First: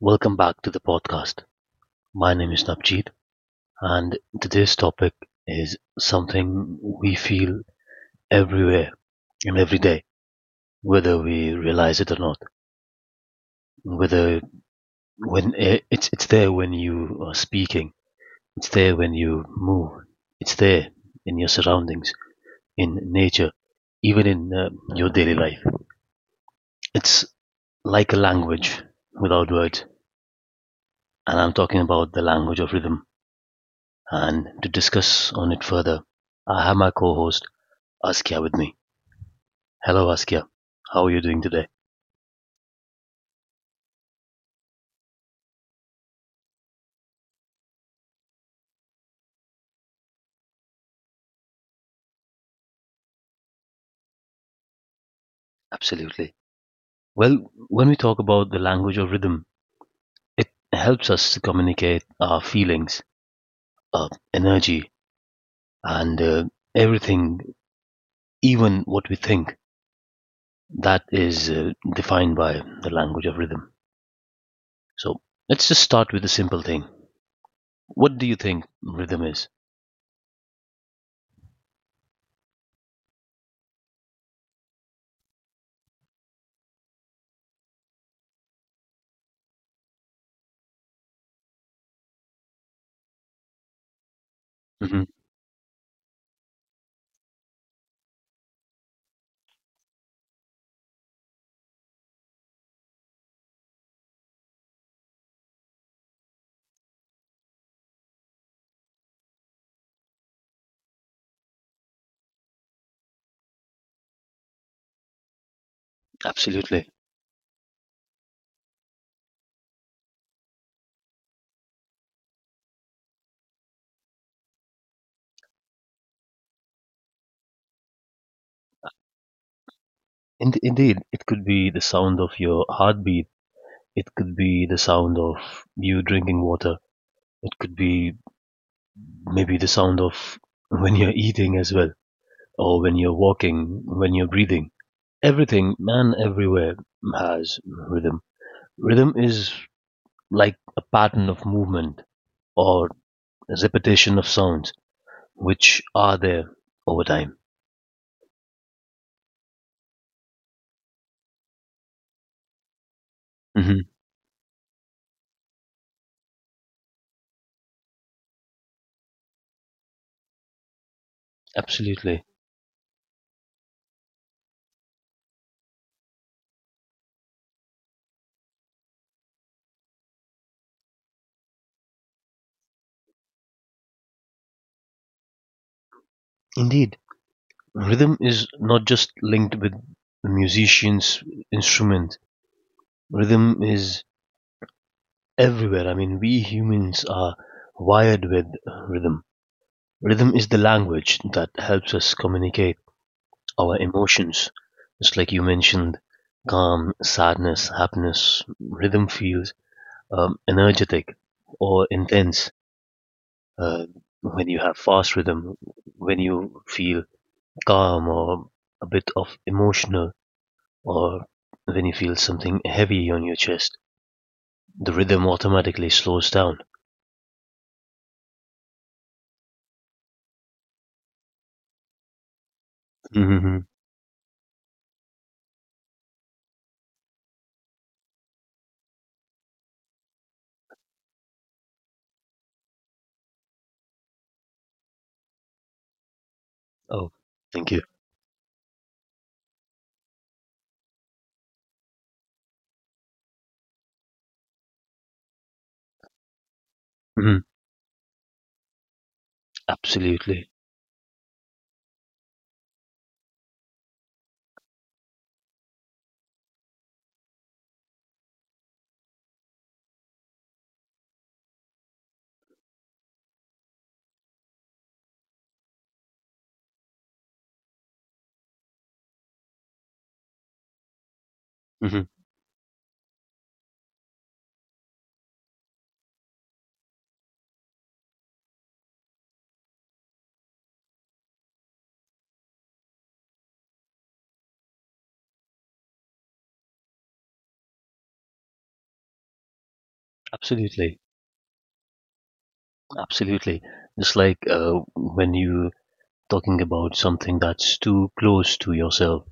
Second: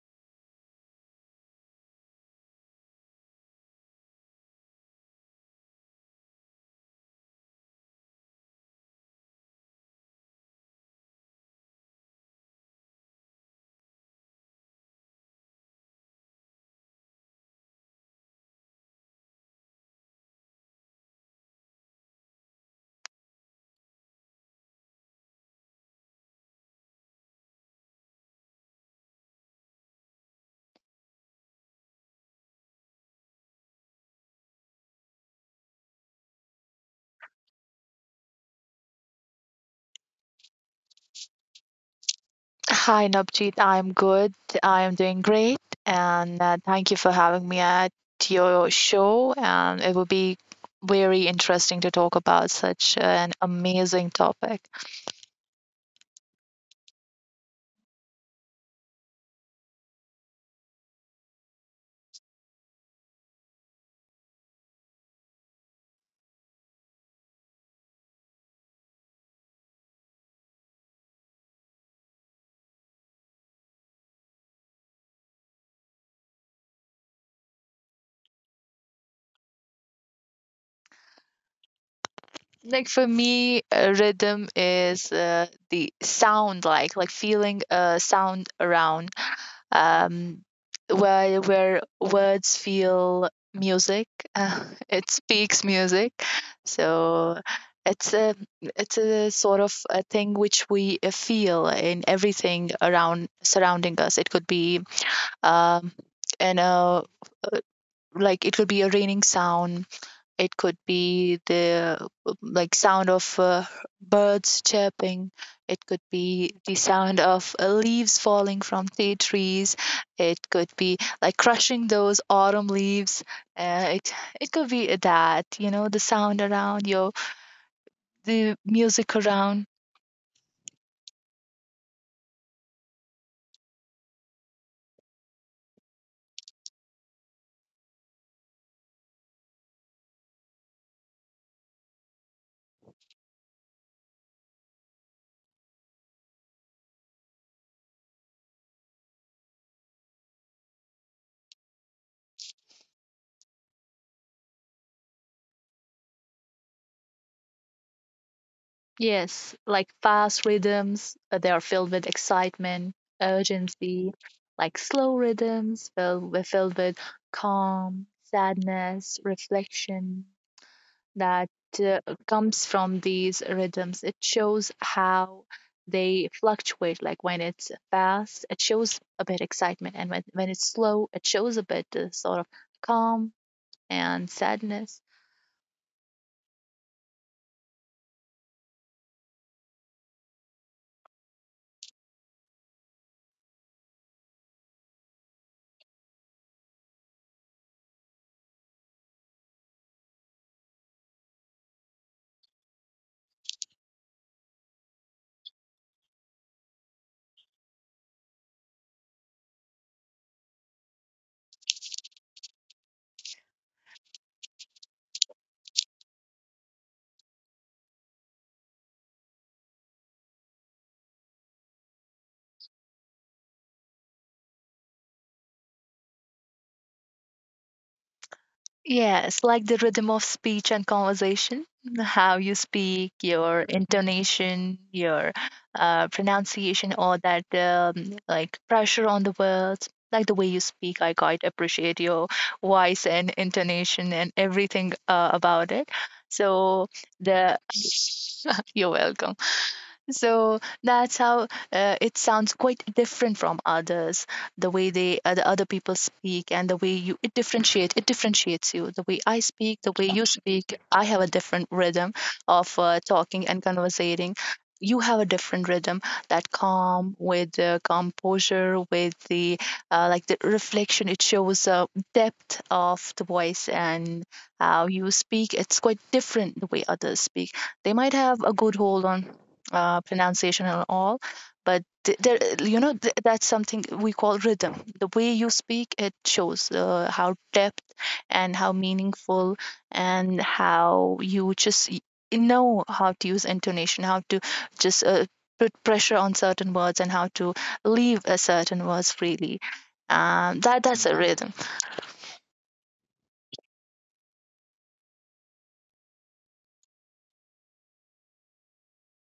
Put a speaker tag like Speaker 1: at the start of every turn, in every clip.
Speaker 1: welcome back to the podcast. My name is Navjeet, and today's topic is something we feel everywhere and every day, whether we realize it or not. Whether when it's there when you are speaking, it's there when you move, it's there in your surroundings, in nature, even in your daily life. It's like a language without words, and I'm talking about the language of rhythm. And to discuss on it further, I have my co-host Askia with me. Hello, Askia. How are you doing today?
Speaker 2: Hi, Navjeet. I'm good. I'm doing great. And thank you for having me at your show. And it will be very interesting to talk about such an amazing topic.
Speaker 1: Absolutely. Well, when we talk about the language of rhythm, it helps us to communicate our feelings, our energy, and everything, even what we think, that is defined by the language of rhythm. So let's just start with a simple thing. What do you think rhythm is?
Speaker 2: Like for me, rhythm is the sound, like feeling a sound around. um, where words feel music.
Speaker 1: Hmm.
Speaker 2: It speaks music, so it's a it's a sort of a thing which we feel in everything around surrounding us. It could be um, in a uh, like it could be a raining sound, it could be the like sound of birds chirping. It could be the
Speaker 1: Absolutely.
Speaker 2: sound of leaves falling from the trees. It could be like crushing those autumn leaves. Uh, it it could be that the sound around your the music around.
Speaker 1: Indeed, it could be the sound of your heartbeat. It could be the sound of you drinking water. It could be maybe the sound of when you're eating as well, or when you're walking, when you're breathing. Everything, man, everywhere has rhythm. Rhythm is like a pattern of movement or a repetition of sounds which are there over time.
Speaker 2: Yes, like fast rhythms, they are filled with excitement,
Speaker 1: Hmm.
Speaker 2: urgency, like slow rhythms filled with calm, sadness, reflection that uh,
Speaker 1: Absolutely.
Speaker 2: comes from these rhythms. It shows how they fluctuate. Like when it's fast, it shows a bit excitement, and when it's slow, it shows a bit sort of calm and sadness.
Speaker 1: Indeed, rhythm is not just linked with the musician's instrument. Rhythm is everywhere. I mean, we humans are wired with rhythm. Rhythm is the language that helps us communicate our emotions. Just like you mentioned, calm, sadness, happiness, rhythm feels energetic or intense. Uh, when you have fast rhythm, when you feel calm or a bit of emotional, or when you feel something heavy on your chest, the rhythm automatically slows down.
Speaker 2: Yes, like the rhythm of speech and conversation, how you speak, your
Speaker 1: Hmm.
Speaker 2: intonation, your pronunciation, all that like pressure on the words, like the way you speak. I quite appreciate your voice and intonation and everything about it. So
Speaker 1: Oh,
Speaker 2: the
Speaker 1: thank you.
Speaker 2: you're welcome. So that's how it sounds quite different from others. The way the other people speak, and the way you it
Speaker 1: Mhm.
Speaker 2: differentiate, it differentiates you. The way I speak, the way you
Speaker 1: Absolutely.
Speaker 2: speak, I have a different rhythm of talking and conversating. You have a different rhythm, that calm with the composure, with the like the reflection. It shows depth of the voice and how you speak. It's quite different the way others speak, they might have a good hold on pronunciation and all, but
Speaker 1: Mhm.
Speaker 2: there that's something we call rhythm. The way you speak, it shows how depth and how meaningful and how you just know how to use intonation, how to just put pressure on certain words and how to leave a certain words freely,
Speaker 1: Absolutely.
Speaker 2: that's a rhythm.
Speaker 1: Absolutely. Just like when you're talking about something that's too close to yourself,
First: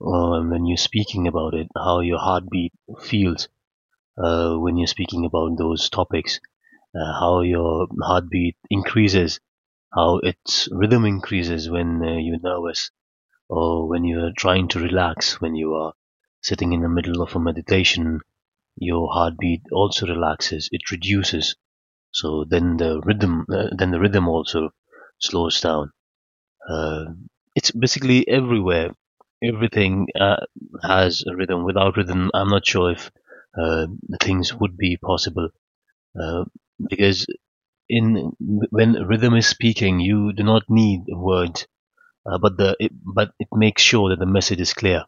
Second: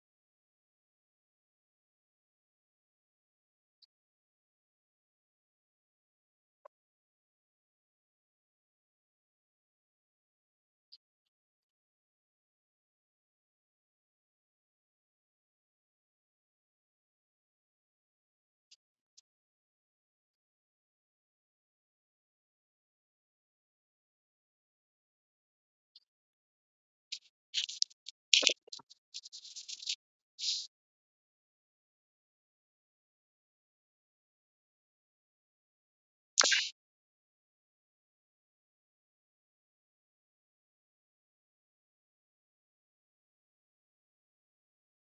Speaker 1: or when you're speaking about it, how your heartbeat feels when you're speaking about those topics, how your heartbeat increases, how its rhythm increases when you're nervous or when you're trying to relax, when you are sitting in the middle of a meditation, your heartbeat also relaxes, it reduces. So then then the rhythm also slows down. Uh, it's basically everywhere. Everything has a rhythm. Without rhythm, I'm not sure if uh, things would be possible. Uh, because in when rhythm is speaking, you do not need words, but it makes sure that the message is clear.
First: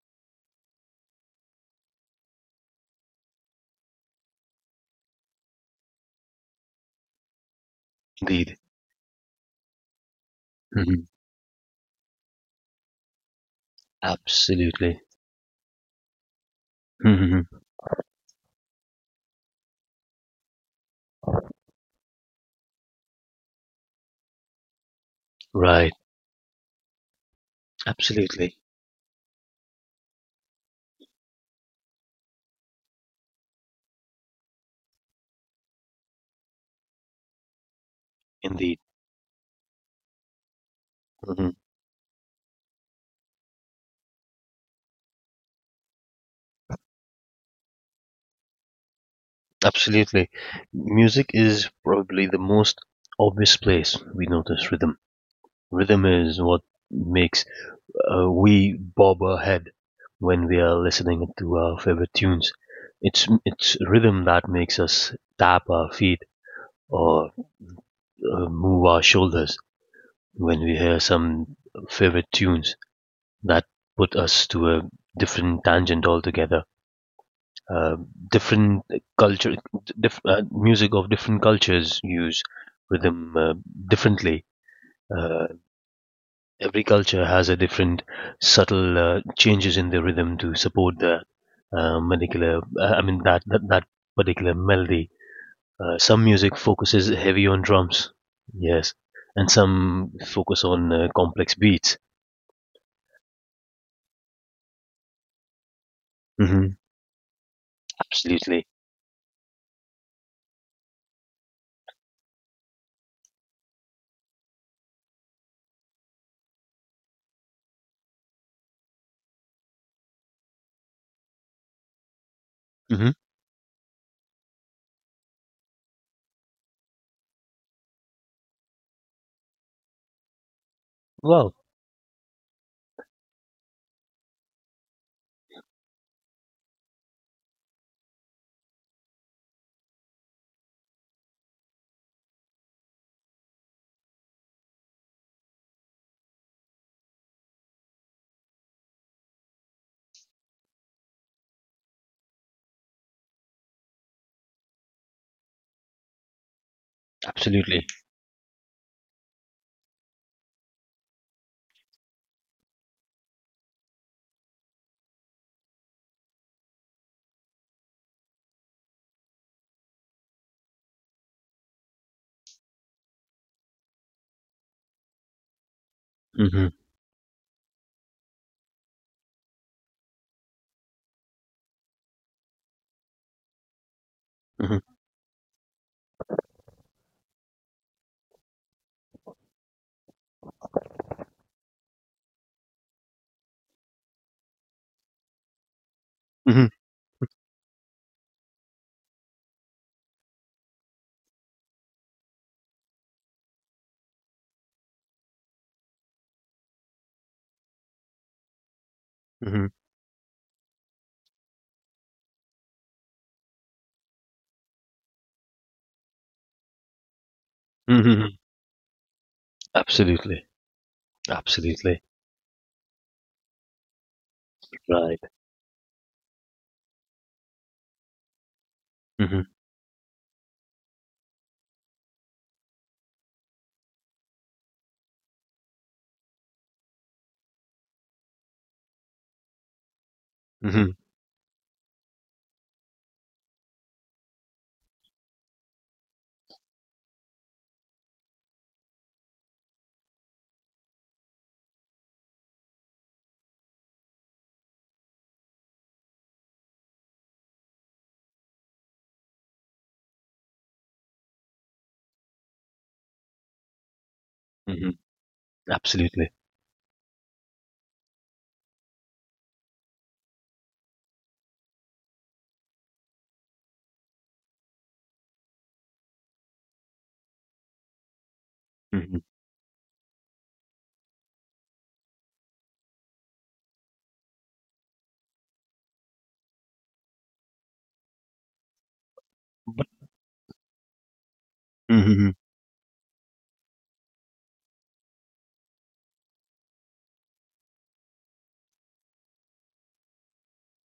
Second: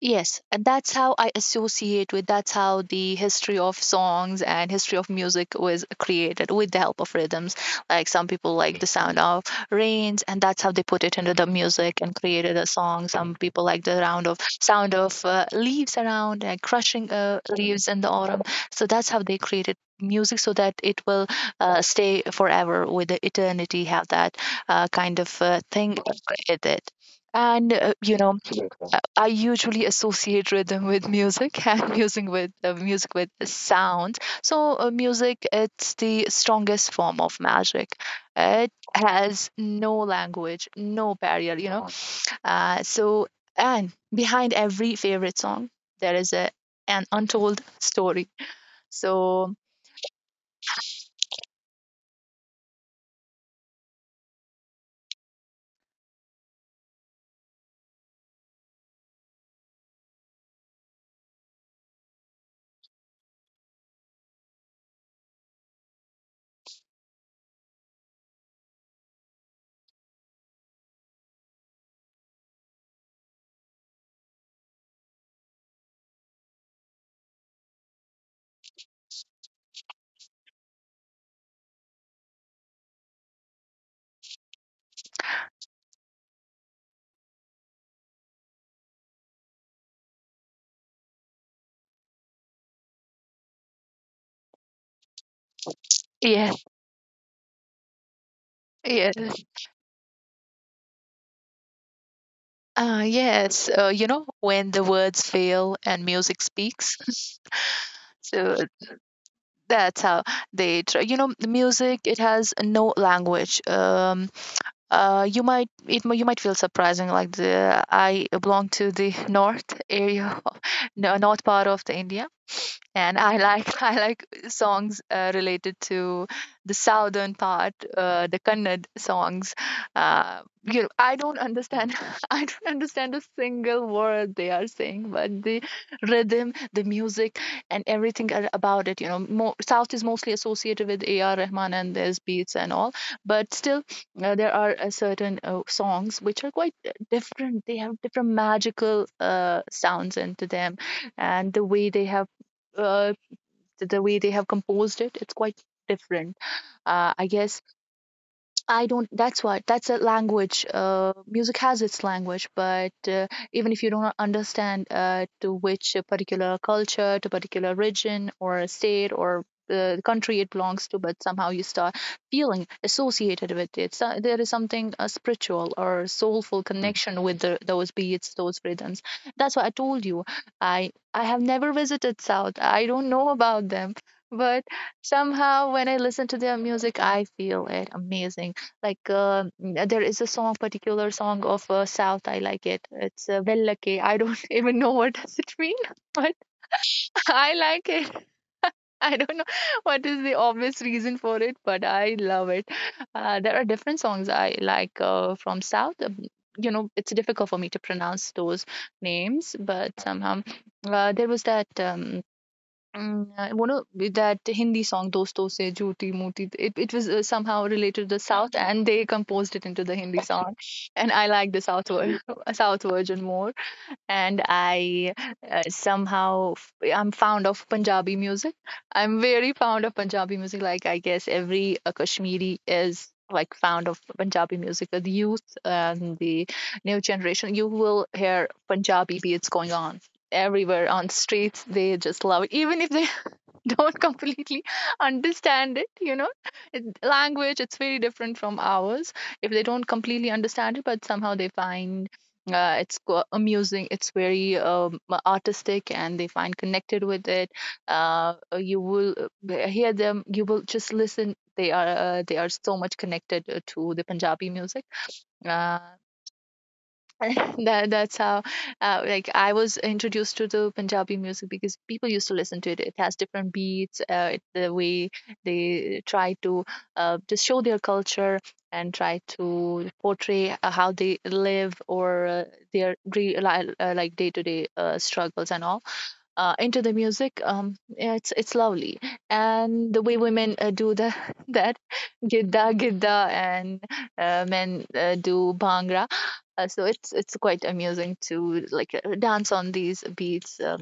Speaker 2: Yes, and that's how I associate with that's how the history of songs and history of music was created with the help of rhythms. Like some people
Speaker 1: Indeed.
Speaker 2: like the sound of rains, and that's how they
Speaker 1: Hmm.
Speaker 2: put it into the music and created a song. Some people like the round of sound
Speaker 1: Absolutely.
Speaker 2: of leaves around and crushing
Speaker 1: Hmm.
Speaker 2: leaves in the autumn. So that's how they created music so that it will stay forever with the eternity, have that kind of
Speaker 1: Right.
Speaker 2: thing with it. And you know,
Speaker 1: Absolutely.
Speaker 2: I usually associate rhythm with music and music with sound. So music, it's the strongest form of magic. It
Speaker 1: Indeed.
Speaker 2: has no language, no barrier,
Speaker 1: Mhm.
Speaker 2: you know. So, and behind every favorite song there is a an untold story. So
Speaker 1: Absolutely. Music is probably the most obvious place we notice rhythm. Rhythm is what makes we bob our head when we are listening to our favorite tunes. It's rhythm that makes us tap our feet or move our shoulders when we hear some favorite tunes that put us to a different tangent altogether. uh, different culture, Music of different cultures use rhythm differently. Uh, every culture has a different subtle changes in the rhythm to support the particular. I mean that that, that particular melody. Some music
Speaker 2: yes,
Speaker 1: focuses heavy on drums, yes,
Speaker 2: yes.
Speaker 1: and some focus on complex beats.
Speaker 2: Yes, you know, when the words fail and music
Speaker 1: Hmm.
Speaker 2: speaks. So
Speaker 1: Absolutely.
Speaker 2: that's how they try. You know, the music, it has no language. You might you might feel surprising. Like the I belong to the north area, no, north part of the India,
Speaker 1: Hmm.
Speaker 2: and I like I like songs related to the southern part, the Kannad songs. You know, I don't
Speaker 1: Well,
Speaker 2: understand I don't understand a single word they are saying, but the rhythm, the music, and everything about it. You know, more, South is mostly associated with A.R. Rahman and his beats and all, but still there are certain songs which are quite different. They have different magical sounds into them, and uh, the way they have composed it, it's quite different. I guess
Speaker 1: absolutely.
Speaker 2: I don't. That's what. That's a language. Music has its language, but even if you don't understand to which particular culture, to particular region or state or the country it belongs to, but somehow you start feeling associated with it. So there is something spiritual or soulful
Speaker 1: Hmm.
Speaker 2: connection with those beats, those rhythms. That's why I told you. I have never visited South. I don't know about them, but
Speaker 1: Hmm.
Speaker 2: somehow when I listen to their music, I feel it amazing. Like there is a song particular song of south, I like it. It's vellake. I don't even know what does it mean, but
Speaker 1: Hmm.
Speaker 2: I like it. I don't know what is the obvious reason for it, but I love it. There are different songs I like from south. You know, it's difficult for me to pronounce those names,
Speaker 1: Hmm.
Speaker 2: but somehow there was that one of that Hindi song, "Dosto Se Jhooti Mooti." It was somehow related to the
Speaker 1: Hmm.
Speaker 2: South, and they composed it into the Hindi
Speaker 1: Absolutely.
Speaker 2: song. And I like the
Speaker 1: Absolutely.
Speaker 2: South version more. And I
Speaker 1: Right.
Speaker 2: somehow I'm fond of Punjabi music. I'm
Speaker 1: Hmm.
Speaker 2: very fond of Punjabi music. Like I guess every Kashmiri is like fond of Punjabi music. The youth and the new generation, you will hear Punjabi beats going on everywhere
Speaker 1: Hmm.
Speaker 2: on streets. They just love it, even if they don't completely understand it. You know, language, it's very different from ours. If they don't completely understand it, but somehow they find it's amusing. It's very artistic, and they find connected with it. You will Hear them, you will just listen, they are so much connected to the Punjabi music.
Speaker 1: Hmm.
Speaker 2: uh,
Speaker 1: Absolutely.
Speaker 2: that that's how like I was introduced to the Punjabi music because people used to listen to it. It has different beats, the way they try to just show their culture and try
Speaker 1: Hmm.
Speaker 2: to portray how they live, or their real, like day to day struggles and all into the music. Yeah, it's lovely,
Speaker 1: But,
Speaker 2: and the way women do the that
Speaker 1: hmm,
Speaker 2: gidda gidda, and men do bhangra. So it's quite amusing to like dance on these beats.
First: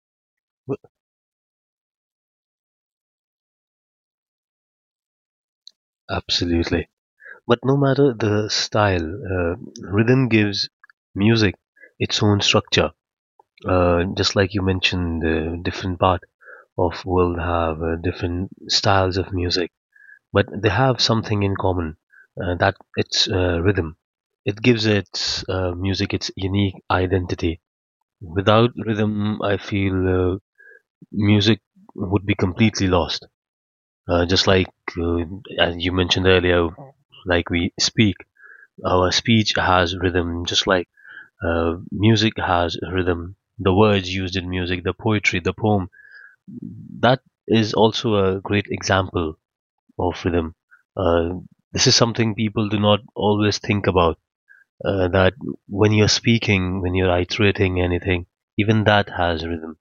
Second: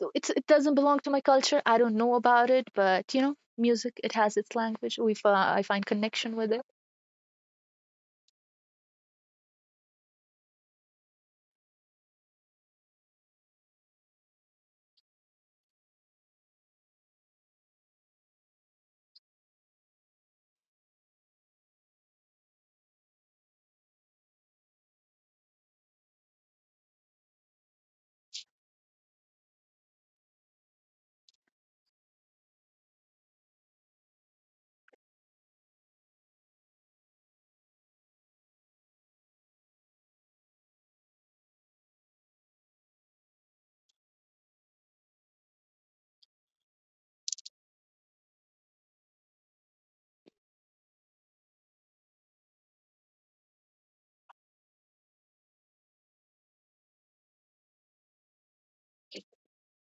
Speaker 2: So it's, it doesn't belong to my culture, I don't know about it, but you know, music, it has its language, we I find connection with
Speaker 1: absolutely. But no matter the style, uh, rhythm gives music its own structure. Just like you mentioned, different part of world have different styles of music, but they have something in common, that it's rhythm. It gives its music its unique identity. Without rhythm, I feel music would be completely lost. Just like uh, as you mentioned earlier, like we speak, our speech has rhythm, just like music has rhythm. The words used in music, the poetry, the poem, that is also a great example of rhythm. Uh, this is something people do not always think about. That when you're speaking, when you're iterating anything, even that has rhythm.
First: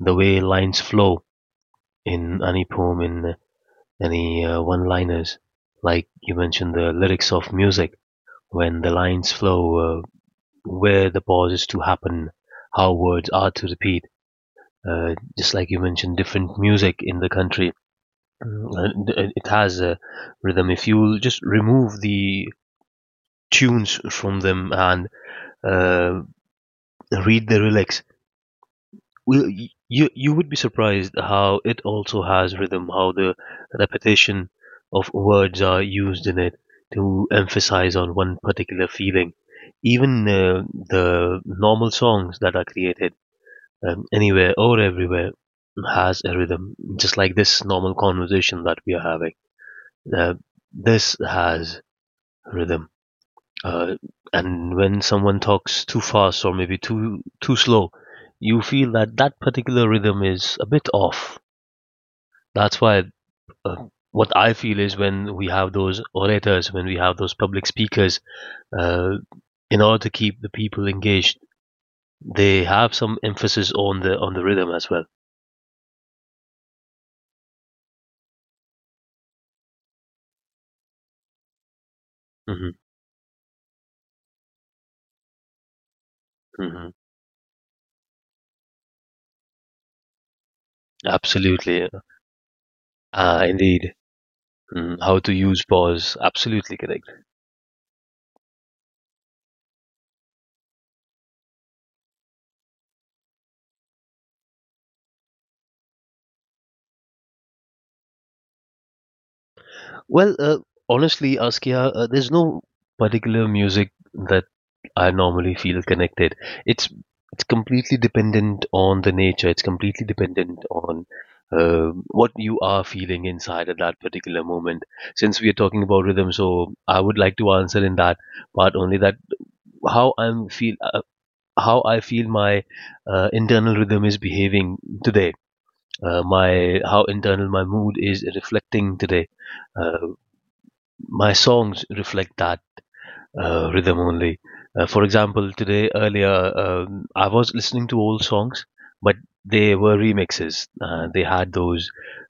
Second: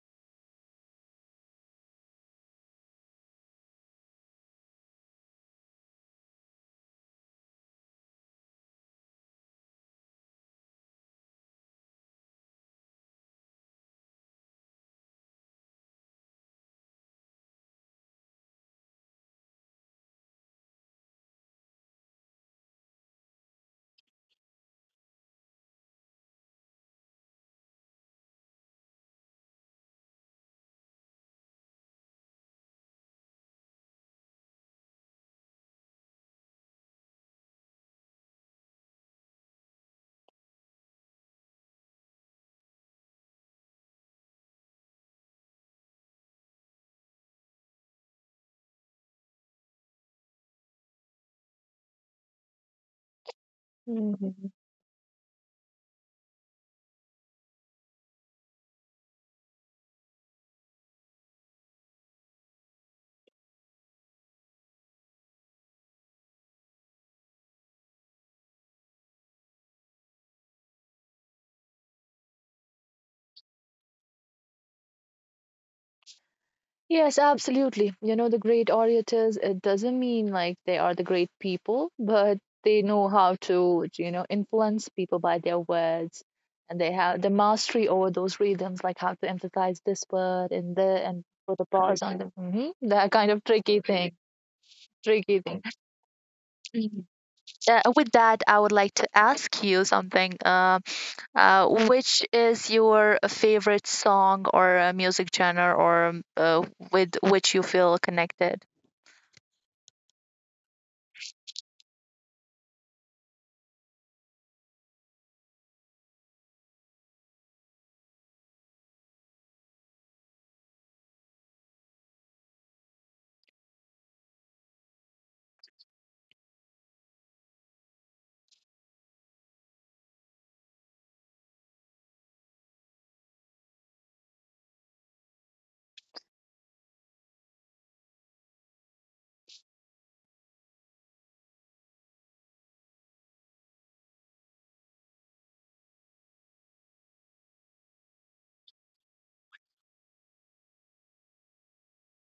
Speaker 1: The way lines flow in any poem, in any one-liners. Like you mentioned the lyrics of music, when the lines flow, where the pauses to happen, how words are to repeat. Just like you mentioned, different music in the country, mm, and it has a rhythm. If you just remove the tunes from them and uh, read the lyrics, well, you would be surprised how it also has rhythm, how the repetition of words are used in it to emphasize on one particular feeling. Even the normal songs that are created anywhere or everywhere has a rhythm, just like this normal conversation that we are having. Uh, this has rhythm. Uh,
Speaker 2: it.
Speaker 1: and when someone talks too fast or maybe too slow, you feel that particular rhythm is a bit off. That's why uh, what I feel is when we have those orators, when we have those public speakers, uh, in order to keep the people engaged, they have some emphasis on the rhythm as well.
Speaker 2: Yes, absolutely. You know, the great orators, it doesn't mean like they are the great people, but
Speaker 1: Hmm.
Speaker 2: they know how to, you know, influence people by their words. And
Speaker 1: Hmm.
Speaker 2: they have the mastery over those rhythms, like how to emphasize this word and the and put the
Speaker 1: Absolutely,
Speaker 2: bars on them. That kind of
Speaker 1: ah,
Speaker 2: tricky
Speaker 1: indeed.
Speaker 2: thing.
Speaker 1: Mm, how to
Speaker 2: Tricky thing.
Speaker 1: use pause? Absolutely
Speaker 2: Mhm.
Speaker 1: correct.
Speaker 2: With that, I would like to ask you something. Which is your favorite song, or music genre, or with which you feel connected?
Speaker 1: Well, honestly, Askia, there's no particular music that I normally feel connected. It's it's completely dependent on the nature. It's completely dependent on what you are feeling inside at that particular moment. Since we are talking about rhythm, so I would like to answer in that part only that how I'm feel uh, how I feel my internal rhythm is behaving today. My How internal my mood is reflecting today, uh, my songs reflect that rhythm only. For example, today earlier, I was listening to old songs, but they were remixes. They had those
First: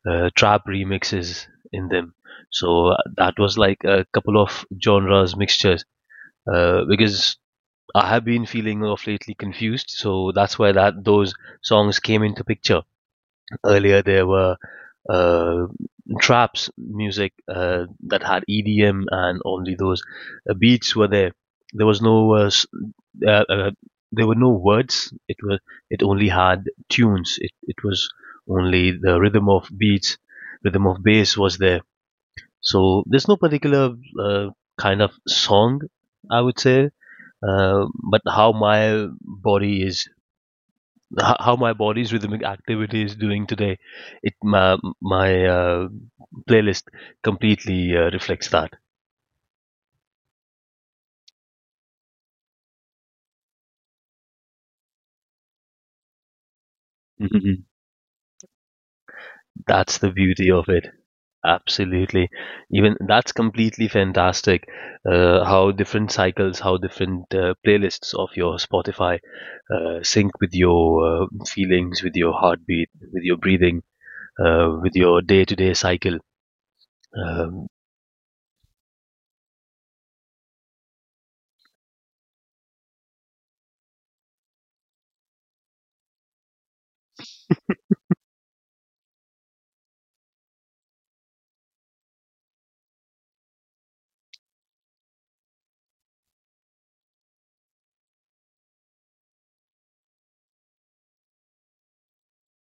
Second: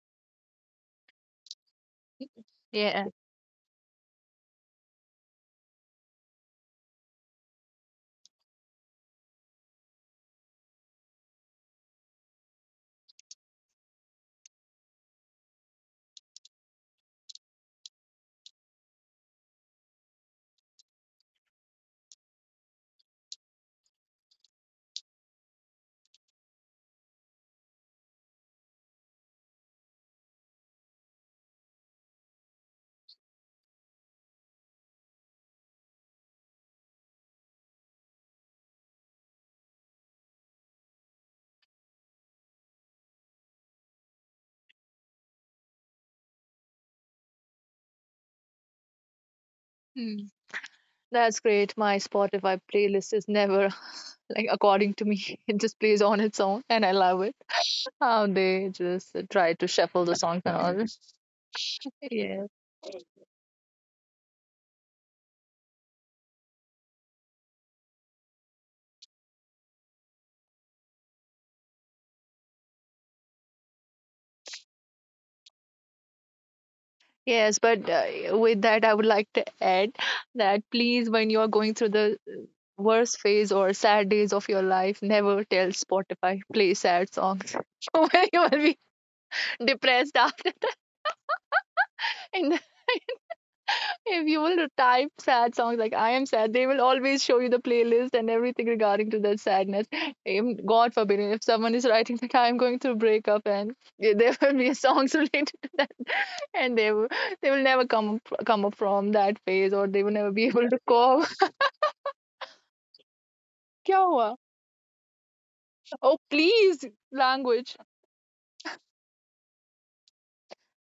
Speaker 1: trap remixes in them. So
Speaker 2: Yeah.
Speaker 1: that was like a couple of genres mixtures because I have been feeling of lately confused. So that's why that those songs came into picture. Earlier, there were uh, traps music that had EDM and only those beats were there. There was no uh, uh, there were no words. It was it only had tunes. It was only the rhythm of beats, rhythm of bass was there. So there's no particular uh, kind of song, I would say. But how my body is how my body's rhythmic activity is doing today. It my my playlist completely reflects that.
Speaker 2: Mm. That's great. My Spotify playlist is never like according to me. It just plays on its own and I love it.
Speaker 1: Mhm.
Speaker 2: How they just try to
Speaker 1: That's
Speaker 2: shuffle
Speaker 1: the
Speaker 2: the songs
Speaker 1: beauty
Speaker 2: and
Speaker 1: of
Speaker 2: all.
Speaker 1: it.
Speaker 2: This.
Speaker 1: Absolutely,
Speaker 2: Yeah.
Speaker 1: even that's completely fantastic. How different cycles, how different playlists of your Spotify sync with your feelings, with your heartbeat, with your breathing, with your day-to-day cycle.
Speaker 2: Yes,
Speaker 1: Um
Speaker 2: but with that I would like to add that, please, when you are going through the worst phase or sad days of your life, never tell Spotify play sad songs. When you will be depressed after that. In the, if you will type sad songs like I am sad, they will always show you the playlist and everything regarding to that sadness. God forbid, if someone is writing that I am going through breakup, and yeah, there will be songs related to that, and they will never come up from that phase, or they will never be able to cope. Kya hua? Oh please, language.